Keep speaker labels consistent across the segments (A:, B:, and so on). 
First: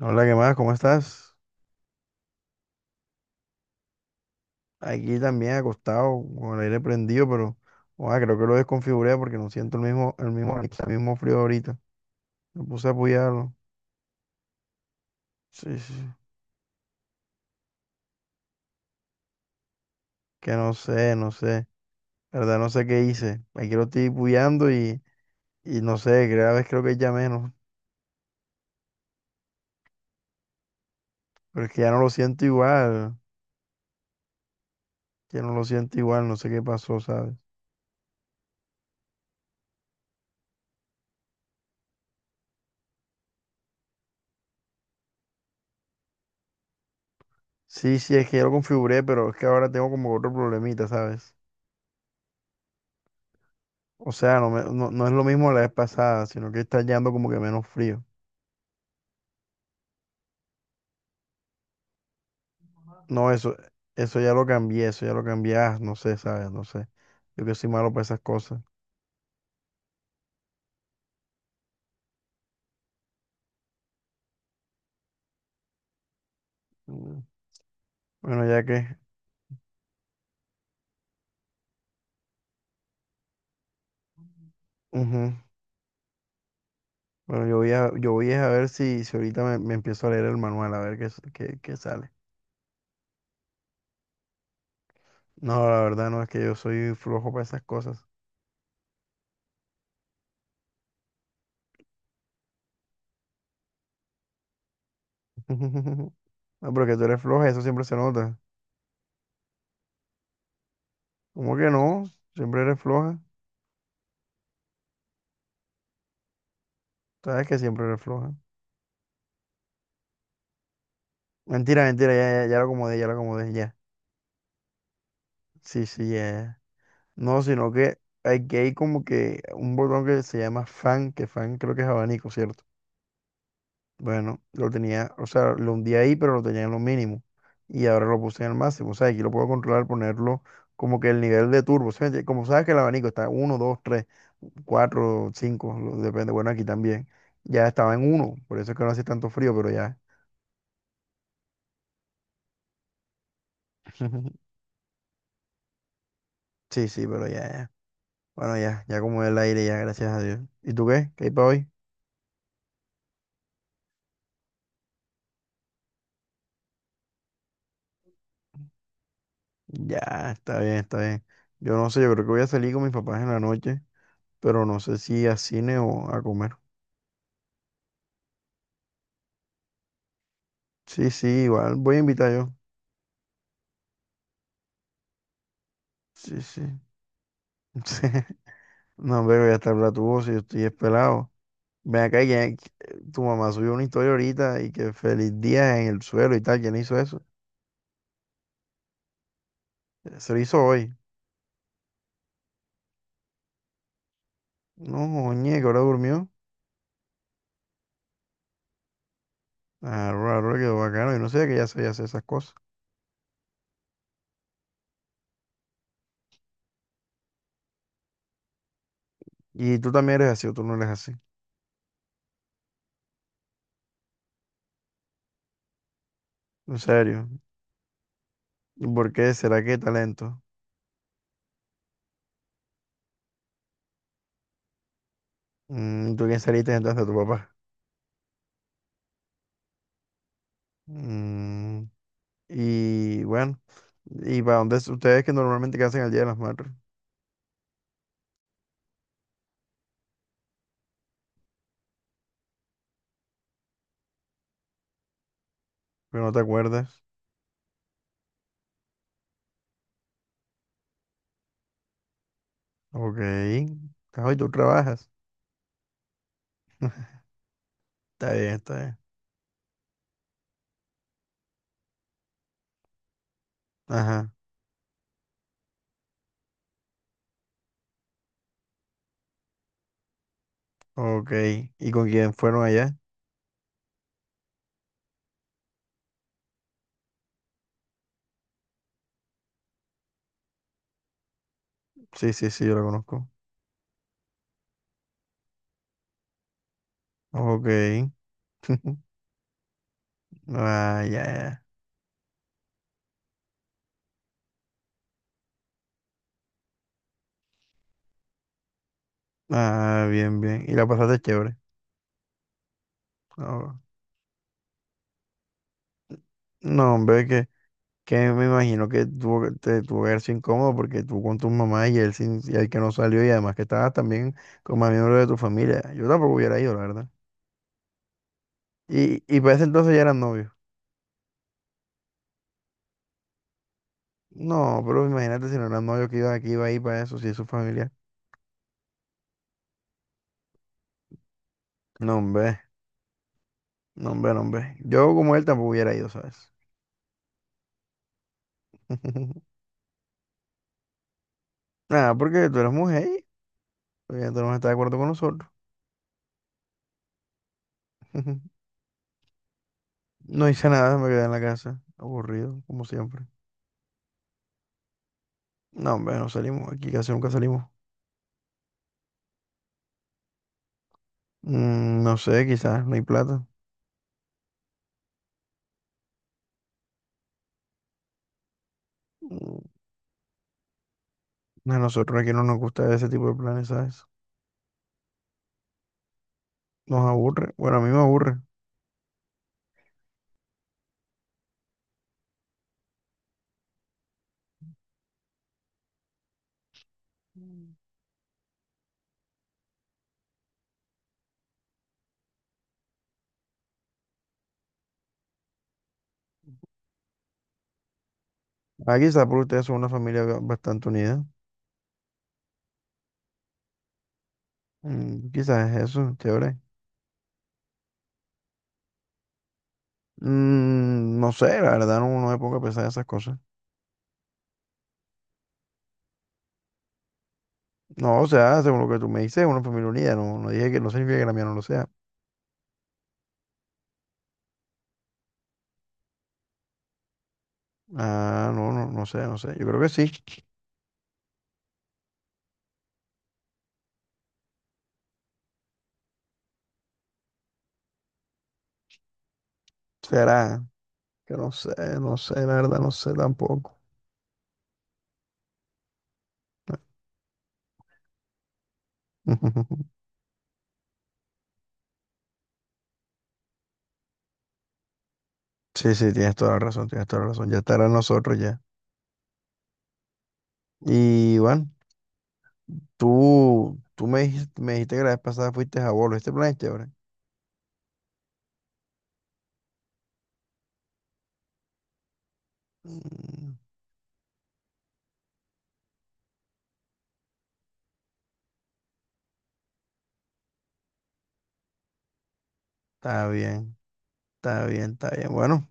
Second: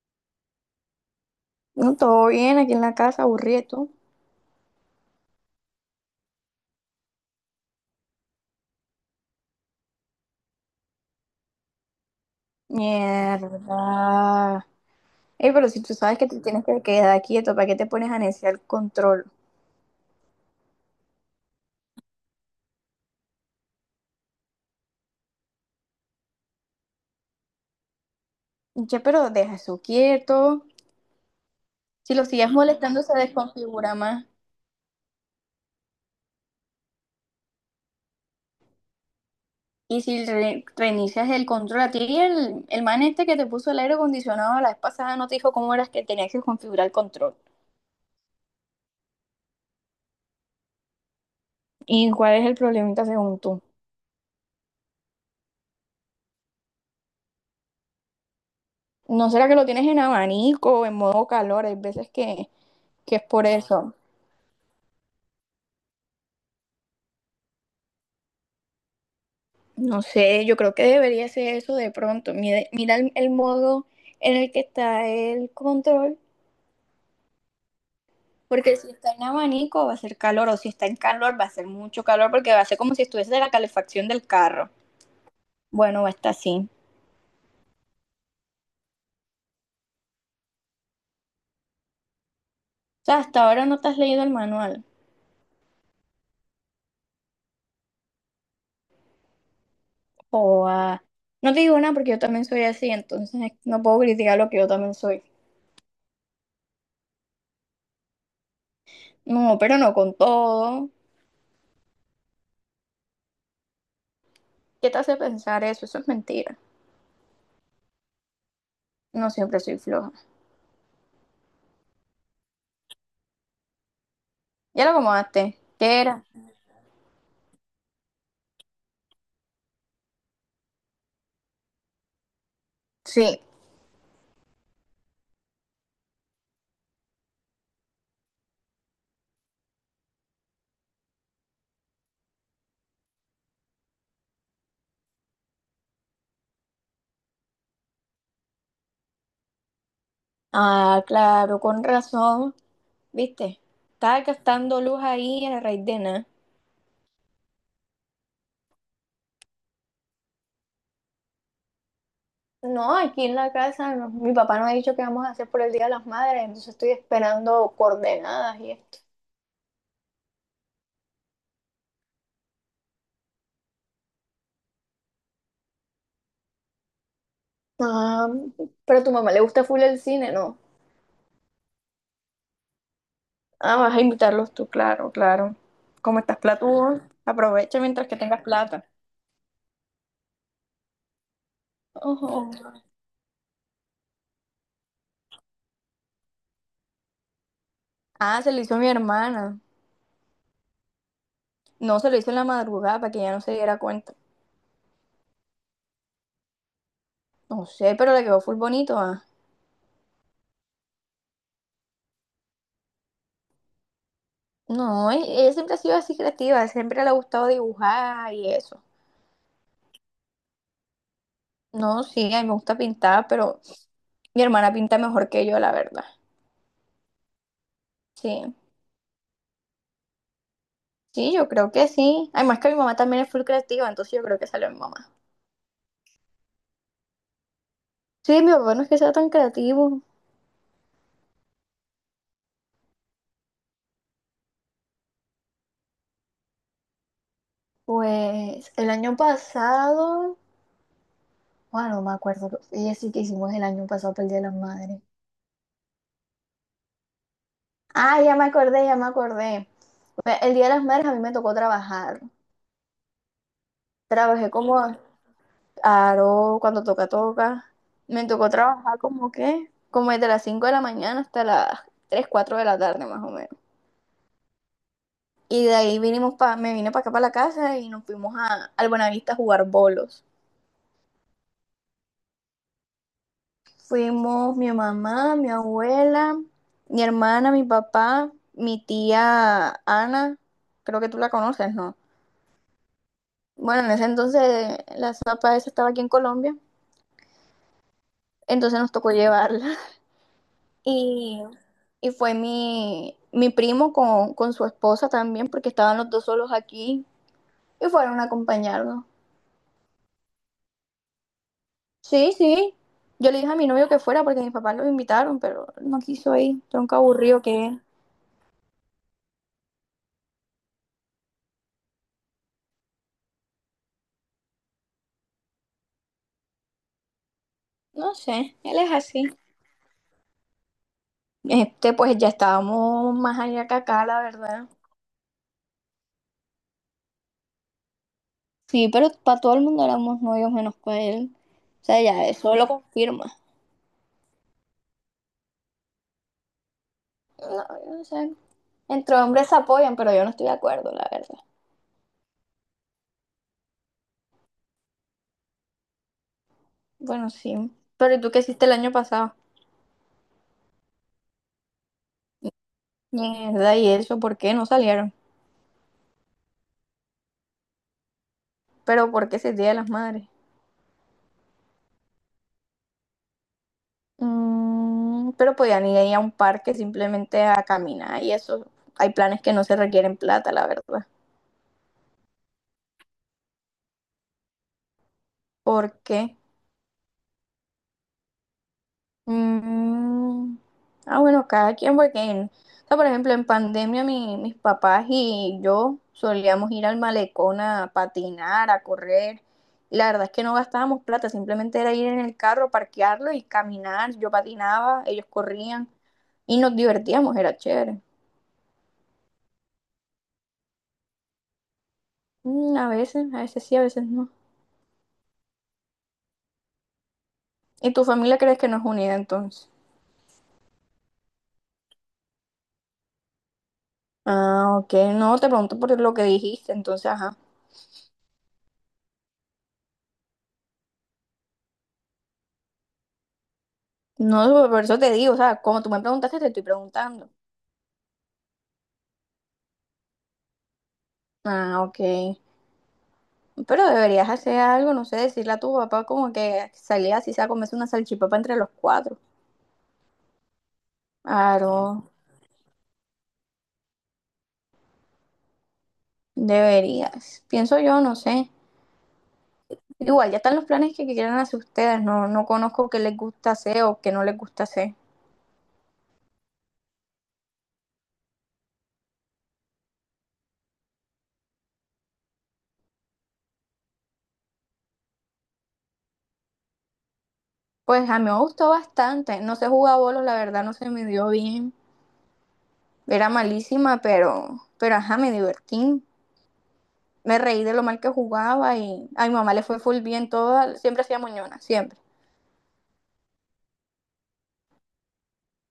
A: Hola, ¿qué más? ¿Cómo estás?
B: No, todo bien, aquí en la casa, aburrido. ¿Tú?
A: Aquí también acostado, con el aire prendido, pero creo que lo desconfiguré porque no siento el mismo frío ahorita. Me puse a apoyarlo.
B: Mierda. Ey, pero
A: Sí,
B: si
A: sí,
B: tú
A: sí.
B: sabes que te tienes que quedar quieto, ¿para qué te pones a neciar el control?
A: Que no sé, no sé. La verdad, no sé qué hice. Aquí lo estoy apoyando y no sé, cada vez creo que ya menos.
B: Ya, pero deja eso quieto.
A: Pero es que ya no lo
B: Si lo
A: siento
B: sigues molestando, se
A: igual.
B: desconfigura más.
A: Ya no lo siento igual, no sé qué pasó, ¿sabes?
B: Y si reinicias el control, a ti el man este que te puso el aire acondicionado la vez pasada, ¿no te dijo cómo eras que tenías que configurar el control?
A: Sí, sí, es que ya lo configuré, pero es que ahora tengo como otro problemita, ¿sabes?
B: ¿Y cuál es el problemita según tú?
A: O sea, no, no, no es lo mismo la vez pasada, sino que está yendo como que menos frío.
B: ¿No será que lo tienes en abanico o en modo calor? Hay veces que es
A: No,
B: por
A: eso,
B: eso.
A: eso ya lo cambié, eso ya lo cambié, ah, no sé, ¿sabes? No sé. Yo que soy malo para esas cosas.
B: No sé, yo creo que debería ser eso de pronto. Mira, mira el modo en el que está el control,
A: Mm. Bueno, ya
B: porque si
A: que,
B: está en abanico va a ser calor, o si está en calor va a ser mucho calor, porque va a ser como si estuviese de la calefacción del carro.
A: ujú.
B: Bueno, va a estar así. O
A: Bueno, yo voy a ver si ahorita me empiezo a leer el manual, a ver qué sale.
B: sea, hasta ahora no te has leído el manual.
A: No, la verdad no, es que yo soy flojo para esas cosas.
B: O ah, no te digo nada porque yo también soy así, entonces no puedo criticar lo que yo también soy.
A: No, pero que tú eres floja, eso siempre se nota.
B: No, pero no con todo.
A: ¿Cómo que no? Siempre eres floja.
B: ¿Qué te hace pensar eso? Eso es mentira.
A: Sabes que siempre eres floja.
B: No siempre soy floja.
A: Mentira, mentira, ya, ya, ya lo acomodé, ya lo acomodé, ya.
B: Ya lo acomodaste.
A: Sí,
B: ¿Qué
A: sí,
B: era?
A: ya. No, sino que aquí hay como que un botón que se llama fan, que fan creo que es abanico, ¿cierto?
B: Sí.
A: Bueno, lo tenía, o sea, lo hundí ahí, pero lo tenía en lo mínimo. Y ahora lo puse en el máximo. O sea, aquí lo puedo controlar, ponerlo como que el nivel de turbo. ¿Sí me entiendes? Como sabes que el abanico está uno, dos, tres, cuatro, cinco, depende. Bueno, aquí también. Ya estaba en uno, por eso es que no hace tanto frío, pero ya.
B: Ah, claro, con razón, ¿viste? Estaba gastando luz ahí en el raíz de nada.
A: Sí, sí, pero ya, ya. Bueno, ya, ya como el aire, ya, gracias a Dios. ¿Y tú qué? ¿Qué hay para hoy?
B: No, aquí en la casa no, mi papá nos ha dicho que vamos a hacer por el Día de las Madres, entonces estoy esperando coordenadas y esto.
A: Ya, está bien, está bien. Yo no sé, yo creo que voy a salir con mis papás en la noche, pero no sé si a cine o a comer.
B: Ah, pero a tu mamá le gusta full el cine, ¿no?
A: Sí, sí, igual voy a invitar yo.
B: Ah, vas a invitarlos tú, claro, claro. Como estás
A: Sí, sí.
B: platudo, aprovecha
A: Sí.
B: mientras que tengas plata.
A: No, pero voy a estar blatuoso, yo estoy espelado. Ven acá, y
B: Ojo.
A: tu mamá subió una historia ahorita y que feliz día en el suelo y tal. ¿Quién hizo eso?
B: Ah, se lo hizo mi hermana.
A: Se lo hizo hoy.
B: No, se lo hizo en la madrugada para que ella no se diera cuenta.
A: No, oye, que ahora durmió.
B: No sé, pero le quedó full bonito, ah.
A: Ah, ahora ahora quedó bacano. Yo no sé que ya sabía hacer esas cosas.
B: No, ella siempre ha sido así creativa, siempre le ha gustado dibujar y eso.
A: ¿Y tú también eres así o tú no eres así?
B: No, sí, a mí me gusta pintar, pero mi hermana pinta mejor que yo, la verdad.
A: ¿En serio?
B: Sí,
A: ¿Y por qué? ¿Será que talento?
B: sí, yo creo que sí. Además que mi mamá también es full creativa, entonces yo creo que salió mi mamá.
A: Mm, ¿tú quién saliste entonces? ¿Tu papá?
B: Sí, mi papá no es que sea tan creativo.
A: Mm, y bueno, ¿y para dónde ustedes que normalmente qué hacen el Día de las Madres?
B: Pues el año pasado, bueno, no me acuerdo, ella sí que hicimos el año pasado para el Día de las Madres.
A: Pero no te acuerdas.
B: Ah, ya me acordé, ya me acordé. Pues, el Día de las Madres a mí me tocó trabajar.
A: Ok. Ah, ¿y tú
B: Trabajé como,
A: trabajas?
B: claro, cuando toca, toca. Me
A: Está
B: tocó
A: bien, está bien.
B: trabajar como que, como desde las 5 de la mañana hasta las 3 4 de la tarde más o menos.
A: Ajá.
B: Y de ahí vinimos pa, me vine para acá para la casa y nos fuimos a, al Buenavista a jugar bolos.
A: Ok. ¿Y con quién fueron allá?
B: Fuimos mi mamá, mi abuela, mi hermana, mi papá, mi tía Ana, creo que tú la conoces, ¿no?
A: Sí, sí, sí, yo la conozco.
B: Bueno, en ese entonces la zapa esa estaba aquí en Colombia,
A: Ok.
B: entonces nos tocó llevarla.
A: Ah, ya,
B: Y,
A: ya.
B: y fue mi primo con su esposa también, porque estaban los dos solos aquí y fueron a acompañarnos.
A: Ah, bien, bien. ¿Y la pasaste chévere?
B: Sí, sí. Yo le dije a mi
A: Ah,
B: novio que fuera porque mis papás lo invitaron, pero no quiso ir.
A: no,
B: Tronco
A: hombre,
B: aburrido
A: que
B: que es.
A: Que me imagino que tuvo, te tuvo que haber sido incómodo porque tú con tu mamá y él, sin, y el que no salió y además que estabas también con más miembros de tu familia. Yo tampoco hubiera ido, la verdad.
B: No sé, él es
A: Y,
B: así.
A: y para ese entonces ya eran novios.
B: Este, pues ya estábamos más allá que acá, la verdad.
A: No, pero imagínate si no eran novios que iba ahí para eso, si es su familia.
B: Sí, pero para todo el mundo éramos novios menos para él. O sea,
A: No,
B: ya eso
A: hombre,
B: lo confirma.
A: no, hombre, no, hombre. Yo como él tampoco hubiera ido, ¿sabes?
B: No, yo no sé. Entre hombres se apoyan, pero yo no estoy de acuerdo, la verdad.
A: Nada, porque tú eres mujer y obviamente no estás de acuerdo con nosotros.
B: Bueno, sí. Pero ¿y tú qué hiciste el año pasado?
A: No hice nada, me quedé en la casa, aburrido, como siempre.
B: Mierda, ¿y eso por qué no salieron?
A: No, hombre, no salimos, aquí casi nunca salimos.
B: Pero ¿por qué ese Día de las Madres?
A: Mm, no sé, quizás no hay plata.
B: Mm, pero podían ir ahí a un parque simplemente a caminar y eso. Hay planes que
A: Mm,
B: no se requieren plata, la verdad.
A: a nosotros aquí no nos gusta ese tipo de planes, ¿sabes?
B: ¿Por qué?
A: Nos aburre. Bueno, a mí me aburre.
B: Mm, ah, bueno, cada quien, porque, o sea, por ejemplo, en pandemia mis papás y yo solíamos ir al malecón a patinar, a correr, y la verdad es que no gastábamos plata, simplemente era ir en el carro, parquearlo y caminar. Yo patinaba, ellos corrían y nos divertíamos, era chévere.
A: Ah, quizás por ustedes son una familia bastante unida.
B: Mm, a veces sí, a veces no.
A: Mm, quizás es eso, chévere.
B: ¿Y tu familia crees que no es unida entonces?
A: Mm, no sé, la verdad no, no me pongo a pensar en esas cosas.
B: Ah, ok, no, te pregunto por lo que dijiste, entonces, ajá.
A: No, o sea, según lo que tú me dices, una familia unida. No, no dije que no significa que la mía no lo sea.
B: No, por eso te digo, o sea, como tú me preguntaste, te estoy preguntando.
A: Ah, no, no, no sé, no sé. Yo creo que sí.
B: Ah, ok. Pero deberías hacer algo, no sé, decirle a tu papá como que salía así sea a comerse una salchipapa entre los cuatro.
A: Será que no sé,
B: Claro,
A: no sé, la verdad no sé tampoco.
B: deberías. Pienso yo, no sé. Igual, ya están los planes que quieran hacer ustedes. No, no conozco qué les gusta hacer o qué no les gusta hacer.
A: Sí, sí, tienes toda la razón, tienes toda la razón. Ya estará en nosotros ya. Y bueno, tú me dijiste que la vez pasada fuiste a Bolo. ¿Este plan es chévere?
B: Pues a mí me gustó bastante. No sé jugar bolos, la verdad no se me dio bien. Era
A: Mm,
B: malísima, pero ajá, me divertí. Me reí de lo mal que jugaba y a mi mamá le fue full bien toda. Siempre hacía moñona, siempre.
A: está bien, está bien, está bien. Bueno,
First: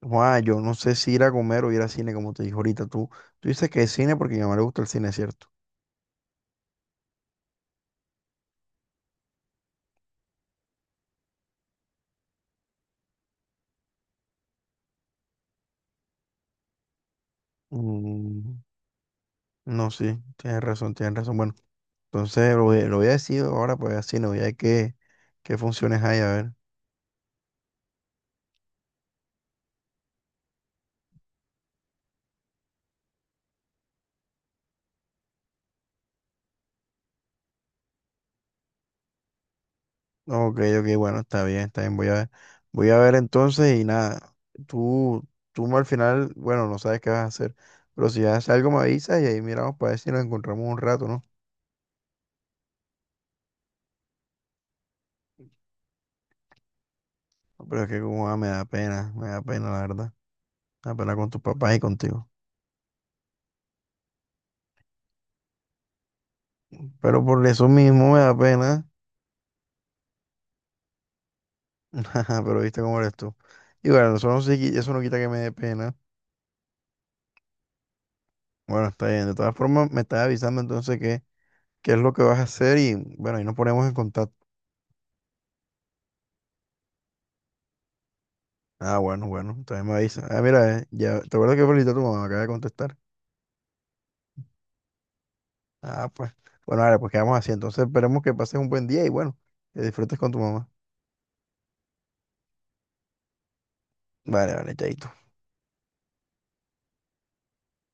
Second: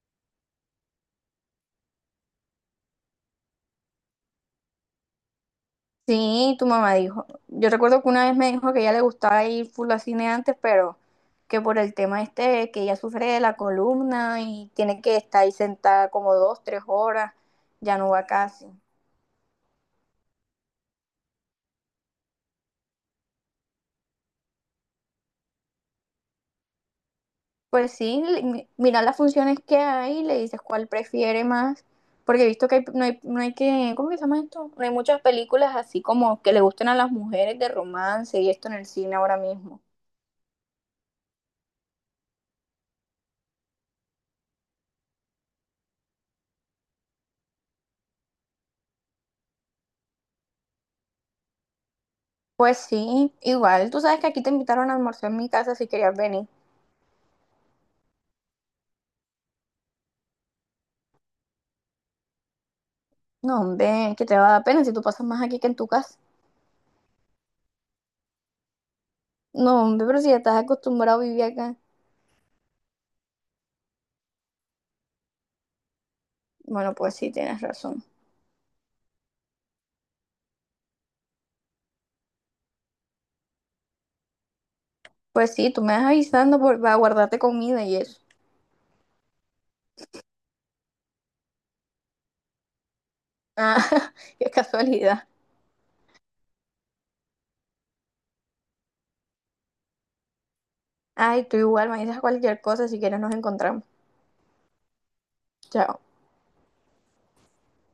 A: Juan, yo no sé si ir a comer o ir al cine, como te dije ahorita. Tú dices que es cine porque a mi mamá le gusta el cine, ¿cierto?
B: Sí, tu mamá dijo. Yo recuerdo que una vez me dijo que a ella le gustaba ir full al cine antes, pero que por el tema este, que ella sufre de la columna y tiene que estar ahí sentada como dos, tres horas, ya no va
A: Mm,
B: casi.
A: no, sí, tienes razón, tienes razón. Bueno, entonces lo, lo voy a decir ahora, pues al cine, voy a ver qué funciones hay, a ver.
B: Pues sí, mira las funciones que hay, le dices cuál prefiere más, porque he visto que no hay, no hay que, ¿cómo que se llama esto? No hay muchas películas así como que le gusten a las mujeres de romance y esto en el cine ahora mismo.
A: Ok, ok, bueno, está bien, está bien. Voy a ver entonces y nada, tú, tú al final, bueno, no sabes qué vas a hacer, pero si haces algo me avisas y ahí miramos para ver si nos encontramos un rato, ¿no?
B: Pues sí, igual, tú sabes que aquí te invitaron a almorzar en mi casa si querías venir.
A: Pero es que como ah, me da pena, la verdad. Me da pena con tus papás y contigo.
B: No, hombre, que te va a dar pena si tú pasas más aquí que en tu casa.
A: Pero por eso mismo me da pena.
B: No, hombre, pero si ya estás acostumbrado a vivir acá.
A: Pero viste cómo eres tú. Y bueno, eso no, se eso no quita que me dé pena.
B: Bueno, pues sí, tienes razón.
A: Bueno, está bien. De todas formas, me estás avisando entonces qué es lo que vas a hacer y bueno, ahí nos ponemos en contacto.
B: Pues sí, tú me vas avisando por, para guardarte comida y eso.
A: Ah, bueno, bueno, también me avisa. Ah, mira, ya, ¿te acuerdas que felicité a tu mamá? Acaba de contestar.
B: Ah, qué casualidad.
A: Ah, pues. Bueno, vale, pues quedamos así. Entonces esperemos que pases un buen día y bueno, que disfrutes con tu mamá.
B: Ay, tú igual me dices cualquier cosa, si quieres nos encontramos.
A: Vale, vale, chaito.
B: Chao.